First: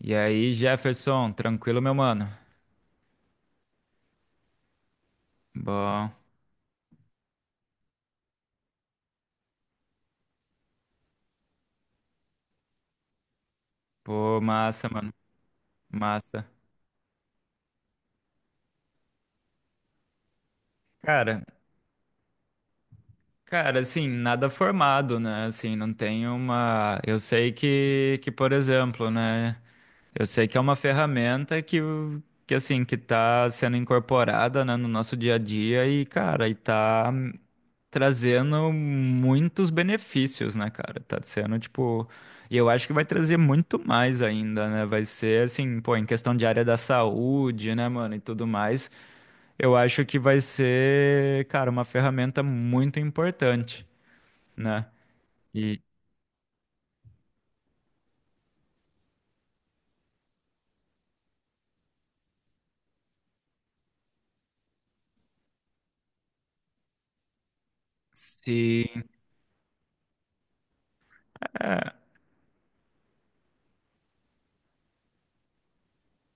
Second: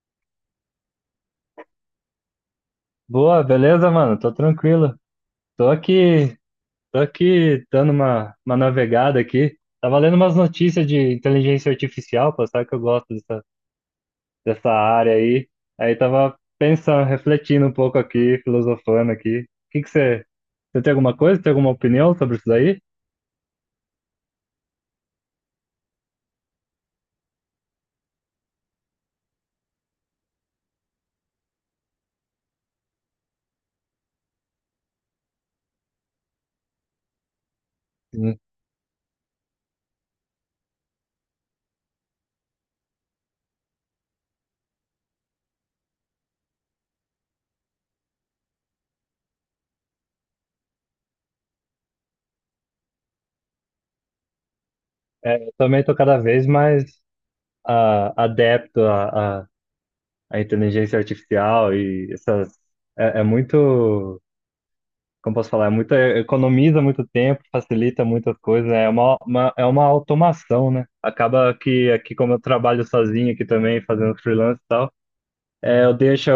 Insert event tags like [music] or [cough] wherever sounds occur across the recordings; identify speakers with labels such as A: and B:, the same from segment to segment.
A: E aí, Jefferson, tranquilo, meu mano?
B: Boa, beleza, mano? Tô tranquilo. Tô
A: Bom,
B: aqui, tô aqui dando uma navegada aqui. Tava lendo umas notícias de inteligência artificial, pô, sabe que eu gosto dessa,
A: pô,
B: dessa
A: massa, mano,
B: área aí. Aí tava
A: massa.
B: pensando, refletindo um pouco aqui, filosofando aqui. O que que você
A: Cara,
B: tem alguma opinião sobre isso daí?
A: assim, nada formado, né? Assim, não tem uma. Eu sei que, por exemplo, né? Eu sei que é uma ferramenta que assim, que tá sendo incorporada, né, no nosso dia a dia e, cara, e tá
B: Hum.
A: trazendo muitos benefícios, né, cara? Tá sendo, tipo, e eu acho que vai trazer muito mais ainda, né? Vai ser assim, pô, em questão de área da saúde, né, mano, e tudo mais, eu acho que vai ser, cara, uma ferramenta muito importante, né?
B: Eu
A: E
B: também tô cada vez mais adepto à inteligência artificial e essas, é muito, como posso falar, economiza muito tempo, facilita muitas coisas,
A: se
B: é uma automação, né? Acaba que
A: é,
B: aqui, como eu trabalho sozinho aqui também, fazendo freelance e tal, eu deixo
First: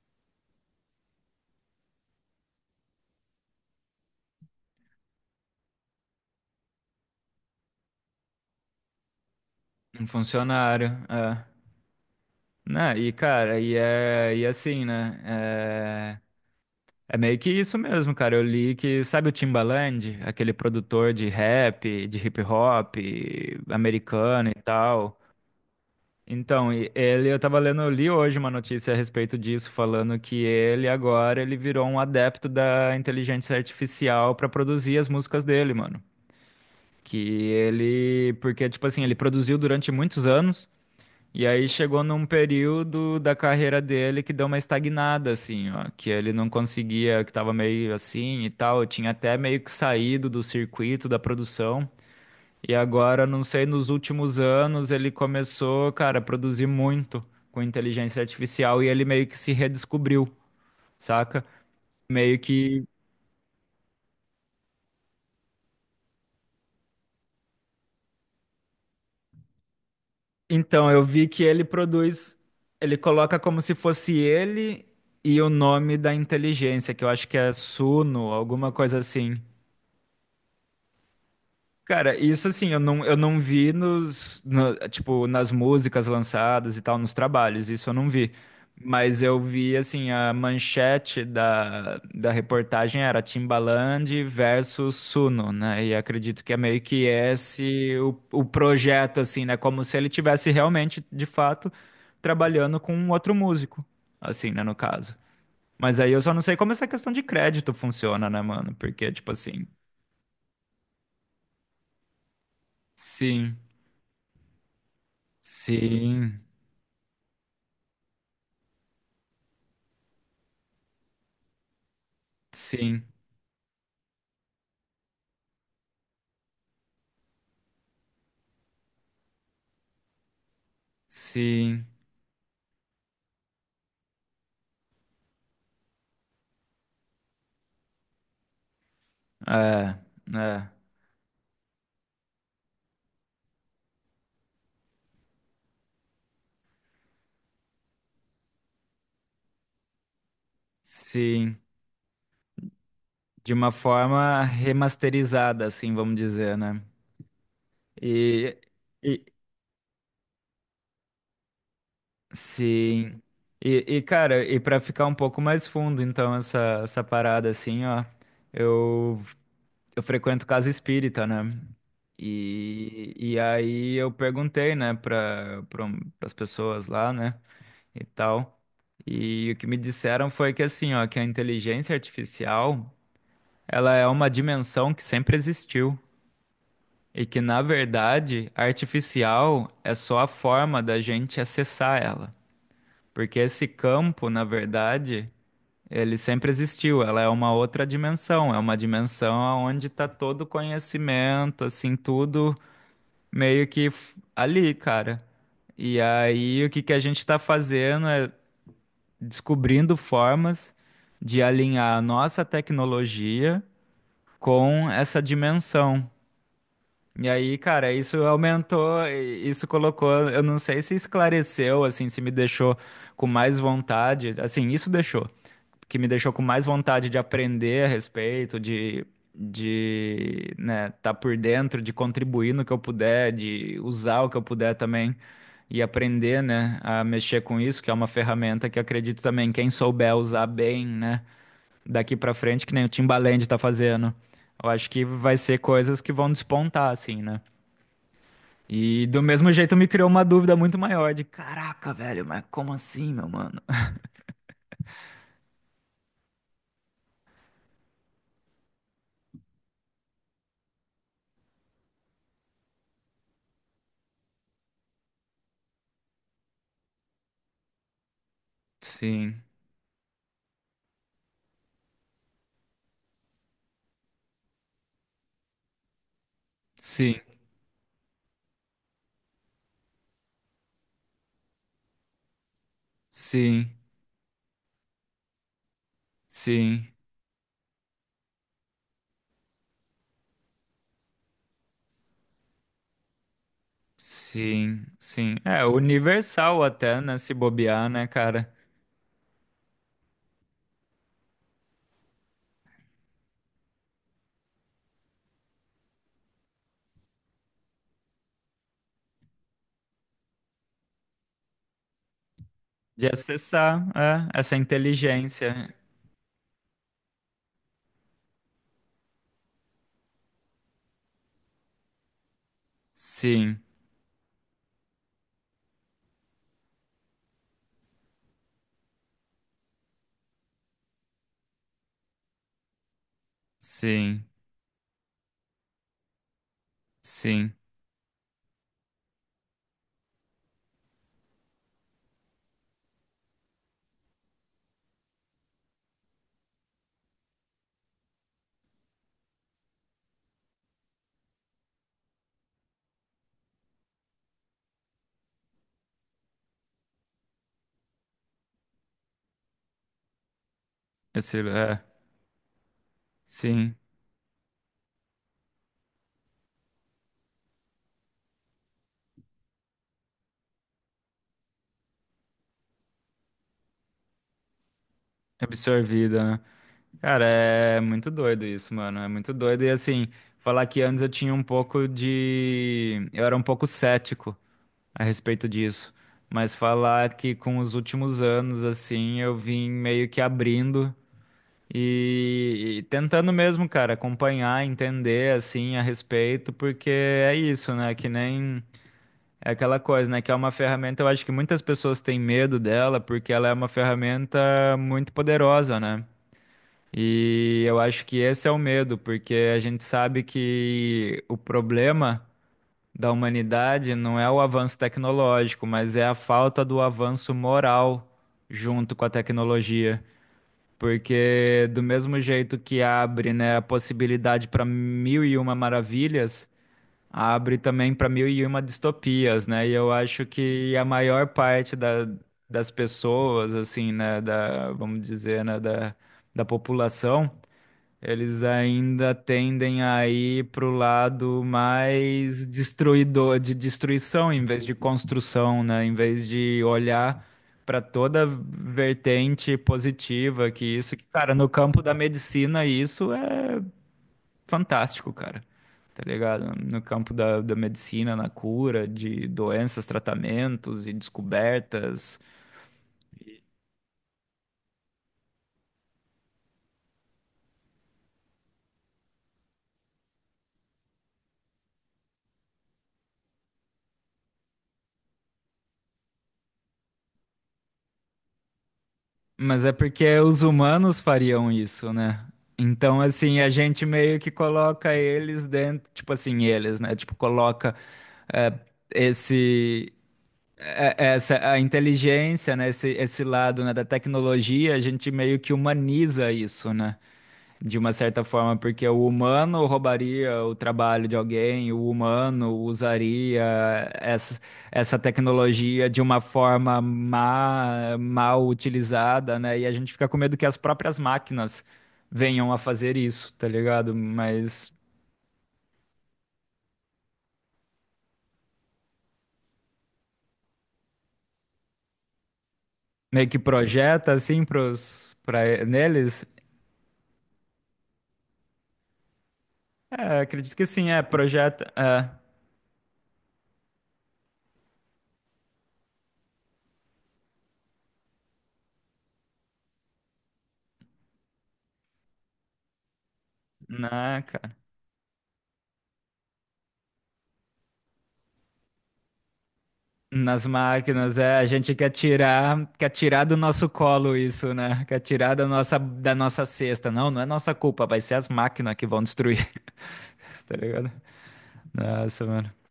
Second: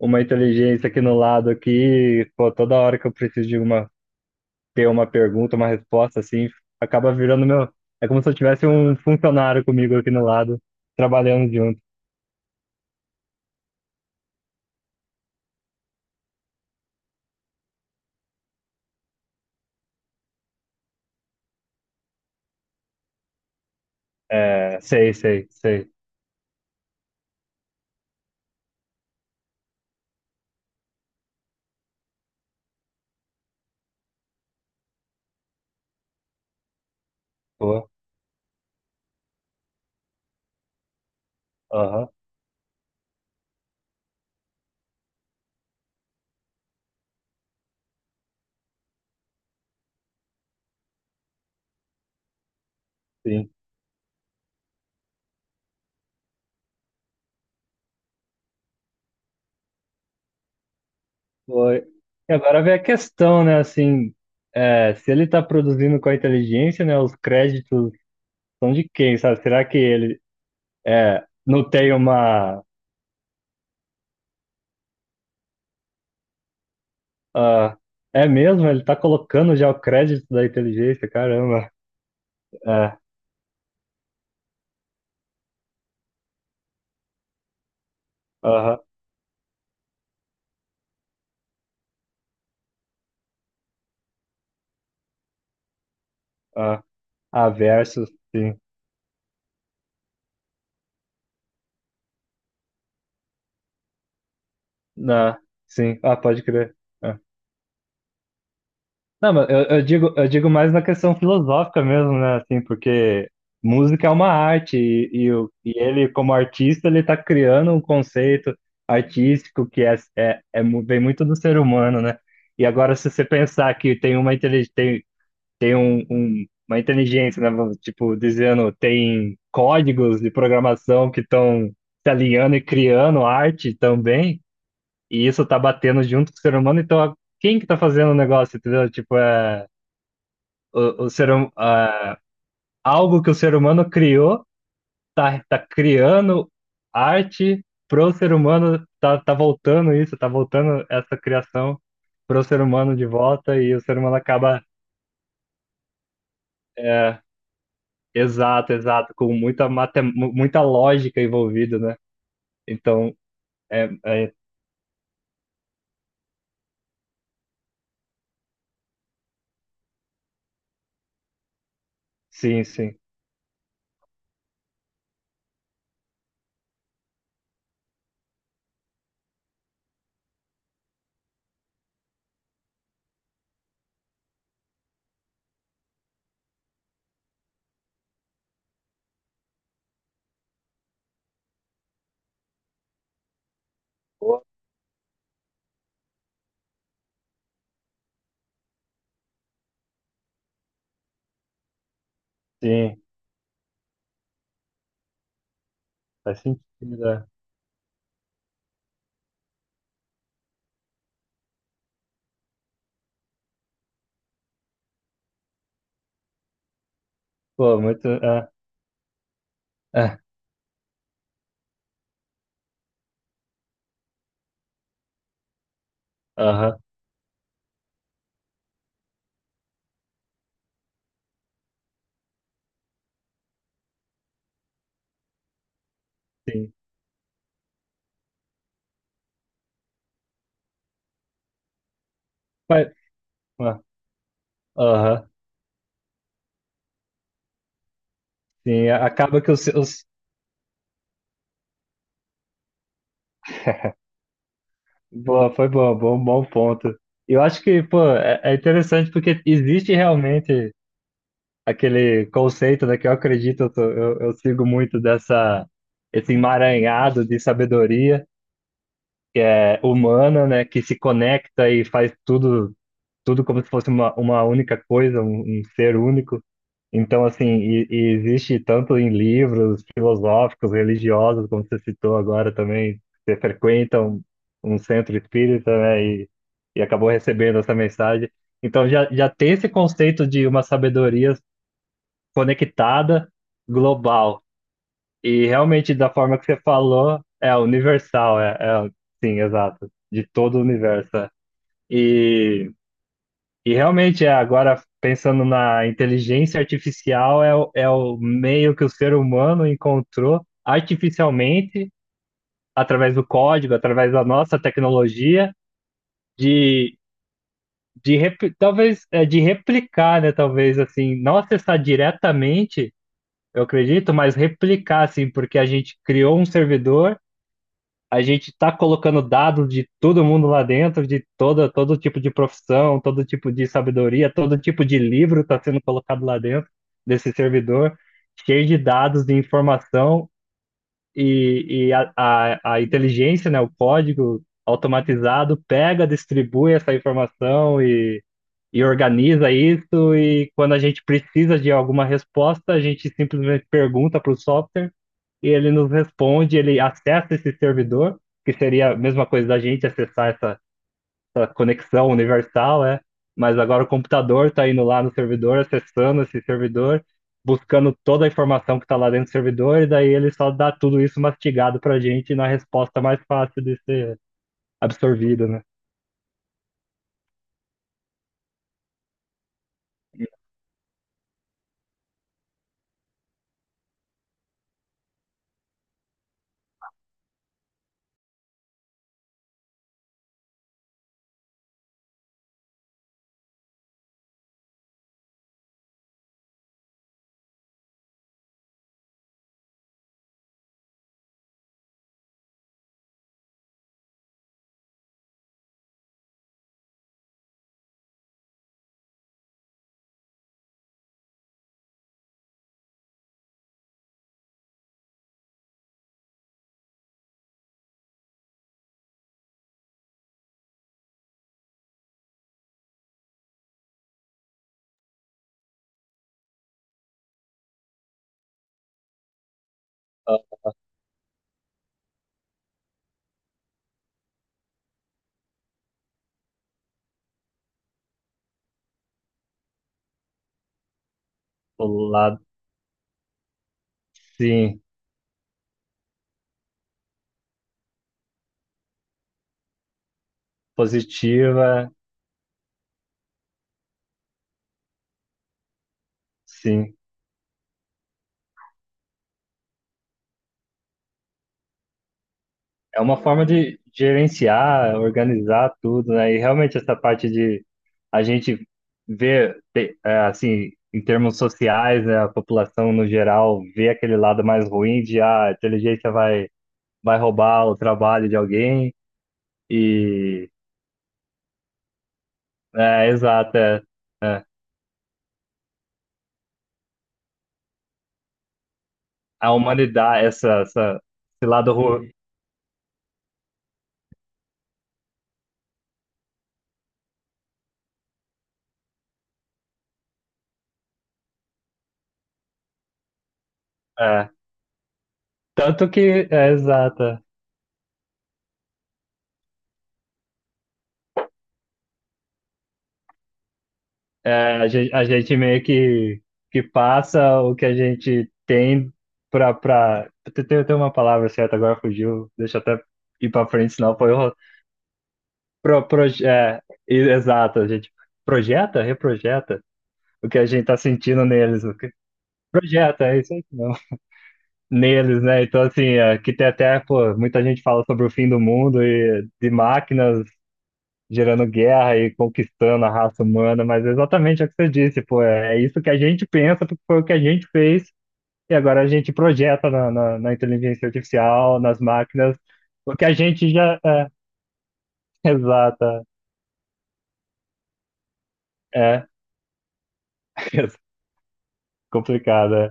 B: uma inteligência aqui no lado aqui, pô, toda hora que eu preciso ter uma pergunta, uma resposta, assim, acaba virando meu. É como se eu tivesse um funcionário comigo
A: um
B: aqui no lado,
A: funcionário, é,
B: trabalhando junto.
A: né? E cara, e é, e assim, né? É meio que isso mesmo, cara. Eu li que, sabe o Timbaland, aquele produtor de rap, de hip hop americano e
B: É, sei,
A: tal.
B: sei, sei.
A: Então, ele, eu tava lendo, eu li hoje uma notícia a respeito disso, falando que ele agora ele virou um adepto da inteligência artificial pra produzir as músicas dele, mano. Que
B: Pô,
A: ele, porque tipo assim, ele produziu durante muitos anos. E aí chegou
B: aham,
A: num período da carreira dele que deu uma estagnada, assim, ó, que ele não conseguia, que tava meio assim e tal, tinha até meio que saído do circuito da produção. E agora, não
B: sim.
A: sei, nos últimos anos ele começou, cara, a produzir muito com inteligência artificial e ele meio que se redescobriu, saca?
B: Foi. E
A: Meio
B: agora vem a
A: que.
B: questão, né? Assim, se ele está produzindo com a inteligência, né? Os créditos são de quem, sabe? Será que ele
A: Então, eu
B: é,
A: vi que ele
B: não tem
A: produz,
B: uma.
A: ele coloca como se fosse ele e o nome da inteligência, que eu acho que é
B: Ah, é
A: Suno,
B: mesmo?
A: alguma
B: Ele está
A: coisa assim.
B: colocando já o crédito da inteligência, caramba.
A: Cara, isso assim,
B: É,
A: eu não vi nos, tipo, nas músicas lançadas e tal, nos trabalhos, isso eu não vi.
B: aham,
A: Mas eu vi, assim, a manchete da reportagem era Timbaland versus Suno, né? E acredito que é meio
B: ah,
A: que
B: ah,
A: esse
B: versus,
A: o
B: sim.
A: projeto, assim, né? Como se ele tivesse realmente, de fato, trabalhando com um outro músico, assim, né, no caso.
B: Ah, sim,
A: Mas aí
B: ah,
A: eu só não
B: pode
A: sei como
B: crer.
A: essa questão
B: É.
A: de crédito funciona, né, mano? Porque, tipo
B: Não, mas eu,
A: assim,
B: eu digo, eu digo, mais na questão filosófica mesmo, né? Assim, porque
A: sim,
B: música é uma arte e ele, como
A: sim.
B: artista, ele está criando um conceito artístico que vem muito do ser humano, né? E agora,
A: Sim,
B: se você pensar que tem uma inteligência, né? Tipo, dizendo, tem códigos de programação que estão
A: sim,
B: se alinhando e criando arte também, e isso está batendo junto com o ser humano, então quem que tá fazendo o negócio, entendeu? Tipo,
A: é, é,
B: o, o ser, hum- ah, algo que o ser humano criou, tá criando arte pro ser humano, tá voltando isso, tá voltando essa
A: sim,
B: criação pro ser humano de
A: de
B: volta
A: uma
B: e o ser humano
A: forma
B: acaba,
A: remasterizada, assim, vamos dizer, né?
B: é,
A: E,
B: exato, exato,
A: e
B: com muita lógica envolvida, né? Então,
A: sim,
B: é,
A: e,
B: é,
A: cara, e para ficar um pouco mais fundo, então, essa parada, assim, ó, eu, eu frequento casa espírita, né?
B: sim, sim.
A: E aí eu perguntei, né, para pra as pessoas lá, né, e tal, e o que me disseram foi que, assim, ó, que a inteligência artificial, ela é uma dimensão que sempre existiu e que, na verdade, artificial é só a forma da gente acessar ela. Porque esse campo, na
B: Pô,
A: verdade, ele sempre existiu. Ela é uma outra dimensão, é uma dimensão onde está todo o conhecimento, assim, tudo
B: sim,
A: meio que ali, cara. E
B: faz
A: aí, o que que a
B: sentido.
A: gente
B: É.
A: está fazendo é descobrindo formas de alinhar a nossa tecnologia com essa dimensão. E aí,
B: Pô,
A: cara,
B: muito.
A: isso
B: É,
A: aumentou, isso colocou,
B: é,
A: eu não sei se esclareceu, assim, se me deixou com mais vontade, assim, que me deixou com mais
B: aham,
A: vontade de aprender a respeito, de, né, tá por dentro, de contribuir no que eu puder, de usar o que eu puder também e aprender,
B: sim.
A: né, a mexer com isso, que é uma ferramenta que acredito também, quem souber usar bem, né, daqui pra frente, que nem o
B: Mas,
A: Timbaland tá
B: ah,
A: fazendo, eu acho que
B: aham,
A: vai ser coisas que vão despontar, assim, né?
B: sim.
A: E do mesmo jeito me criou uma dúvida muito maior de, caraca, velho, mas como assim, meu mano?
B: Boa, foi boa, bom ponto. Eu acho que, pô, é interessante porque existe realmente aquele conceito, né, que eu acredito, eu sigo muito dessa, esse emaranhado de sabedoria que
A: Sim,
B: é humana, né, que se conecta e faz tudo como se fosse uma única coisa, um ser único.
A: sim,
B: Então, assim, e existe tanto em livros filosóficos, religiosos, como você citou agora também, você
A: sim,
B: frequenta um centro espírita, né, e
A: sim,
B: acabou recebendo essa mensagem. Então, já, já tem esse conceito de uma sabedoria conectada, global,
A: sim, sim.
B: e
A: É
B: realmente, da forma que você
A: universal até, né,
B: falou,
A: se
B: é
A: bobear, né,
B: universal,
A: cara?
B: é sim, exato, de todo o universo. É. E e realmente, agora pensando na inteligência artificial, é o meio que o ser humano encontrou artificialmente,
A: De
B: através do código,
A: acessar,
B: através da
A: é, essa
B: nossa tecnologia,
A: inteligência.
B: de, talvez é, de replicar, né? Talvez assim, não acessar diretamente, eu
A: Sim,
B: acredito, mas replicar, assim, porque a gente criou um servidor. A gente está colocando dados de todo mundo lá dentro, todo tipo de profissão, todo tipo de
A: sim,
B: sabedoria, todo tipo de livro está sendo colocado lá dentro desse
A: sim.
B: servidor, cheio de dados, de informação, e a inteligência, né, o código automatizado, pega, distribui essa informação e organiza isso. E quando a gente precisa de alguma resposta, a gente simplesmente pergunta para o software e ele nos responde. Ele acessa esse servidor, que seria a mesma coisa da gente acessar essa,
A: Esse,
B: essa
A: é,
B: conexão universal. É. Mas
A: sim,
B: agora o computador está indo lá no servidor, acessando esse servidor, buscando toda a informação que está lá dentro do servidor, e daí ele só dá tudo isso mastigado para a gente na resposta mais fácil de ser absorvida, né?
A: absorvida, né? Cara, é muito doido isso, mano. É muito doido. E assim, falar que antes eu tinha um pouco de. Eu era um pouco cético a respeito disso, mas falar que com os últimos anos, assim, eu vim meio que abrindo e tentando mesmo, cara, acompanhar, entender, assim, a respeito, porque é isso, né? Que nem é aquela coisa, né? Que é uma ferramenta, eu acho que muitas pessoas têm medo dela, porque ela é uma ferramenta muito poderosa, né? E eu acho que esse é o medo, porque a gente sabe que o problema da humanidade não é o avanço tecnológico, mas é a falta do avanço moral junto com a tecnologia. Porque do mesmo jeito que abre, né, a possibilidade para mil e uma maravilhas, abre também para mil e uma distopias, né? E eu acho que a maior parte das pessoas, assim, né, vamos dizer, né, da população, eles ainda tendem a ir pro lado
B: O lado,
A: mais destruidor, de destruição em vez de
B: sim,
A: construção, né? Em vez de olhar para toda vertente positiva que isso, que, cara, no campo
B: positiva.
A: da medicina isso é fantástico, cara. Tá ligado? No
B: Sim.
A: campo da medicina, na cura de doenças, tratamentos e descobertas.
B: É uma forma de gerenciar, organizar tudo, né? E realmente essa parte de a gente ver, assim, em termos sociais, né, a população no geral vê aquele lado mais ruim de a inteligência vai roubar o trabalho de alguém,
A: Mas é porque os
B: e
A: humanos fariam isso, né? Então,
B: é,
A: assim, a
B: exato, é,
A: gente meio que
B: é.
A: coloca eles dentro, tipo assim, eles, né? Tipo, coloca é,
B: A
A: esse
B: humanidade,
A: é, essa
B: esse
A: a
B: lado ruim,
A: inteligência, né? Esse lado, né, da tecnologia, a gente meio que humaniza isso, né? De uma certa forma, porque o humano roubaria o trabalho de alguém, o humano usaria
B: é.
A: essa, essa
B: Tanto
A: tecnologia de uma
B: que, é,
A: forma
B: exato. É.
A: má, mal utilizada, né? E a gente fica com medo que as próprias máquinas venham a fazer isso, tá ligado?
B: É, a
A: Mas
B: gente, a gente meio que passa o que a gente tem pra. Tem uma palavra certa, agora fugiu, deixa eu até
A: meio
B: ir
A: que
B: pra frente, senão
A: projeta
B: foi. O-
A: assim pros, pra,
B: Pro,
A: neles.
B: proje- é, e- Exato, a gente projeta, reprojeta
A: É,
B: o que a
A: acredito que
B: gente tá
A: sim, é,
B: sentindo neles,
A: projeta.
B: o que,
A: É,
B: projeta, é isso aí mesmo. [laughs] Neles, né? Então, assim, que tem até, pô, muita gente fala sobre o fim do mundo e de máquinas gerando guerra e conquistando a raça humana, mas é
A: né,
B: exatamente o que
A: cara?
B: você disse, pô, é isso que a gente pensa, porque foi o que a gente fez, e agora a gente projeta na
A: Nas
B: inteligência
A: máquinas, é, a
B: artificial,
A: gente
B: nas máquinas,
A: quer
B: o que a
A: tirar do
B: gente
A: nosso
B: já é,
A: colo isso, né? Quer
B: [laughs]
A: tirar
B: exata,
A: da nossa cesta. Não, não é nossa culpa, vai ser as máquinas que vão
B: é,
A: destruir, [laughs] tá
B: [laughs]
A: ligado? Nossa, mano.
B: complicado, é.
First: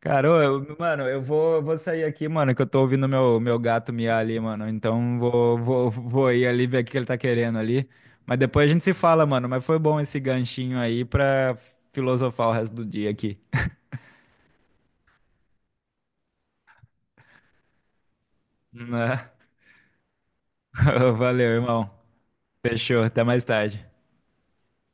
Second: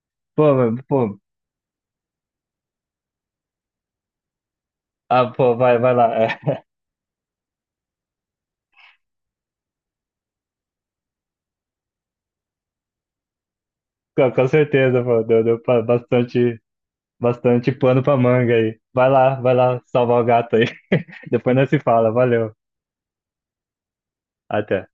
A: Cara, ô,
B: Pô,
A: eu,
B: mas,
A: mano,
B: pô,
A: eu vou sair aqui, mano, que eu tô ouvindo meu gato miar ali, mano. Então
B: ah, pô, vai, vai lá,
A: vou ir ali ver o que ele tá querendo ali. Mas depois a gente se fala, mano. Mas foi bom esse ganchinho aí pra filosofar o resto do dia aqui.
B: [laughs] com certeza, pô, bastante pano pra manga aí, vai
A: Né?
B: lá, vai lá salvar o gato aí,
A: [laughs]
B: [laughs]
A: Valeu,
B: depois nós se
A: irmão.
B: fala, valeu,
A: Fechou, até mais tarde.
B: até.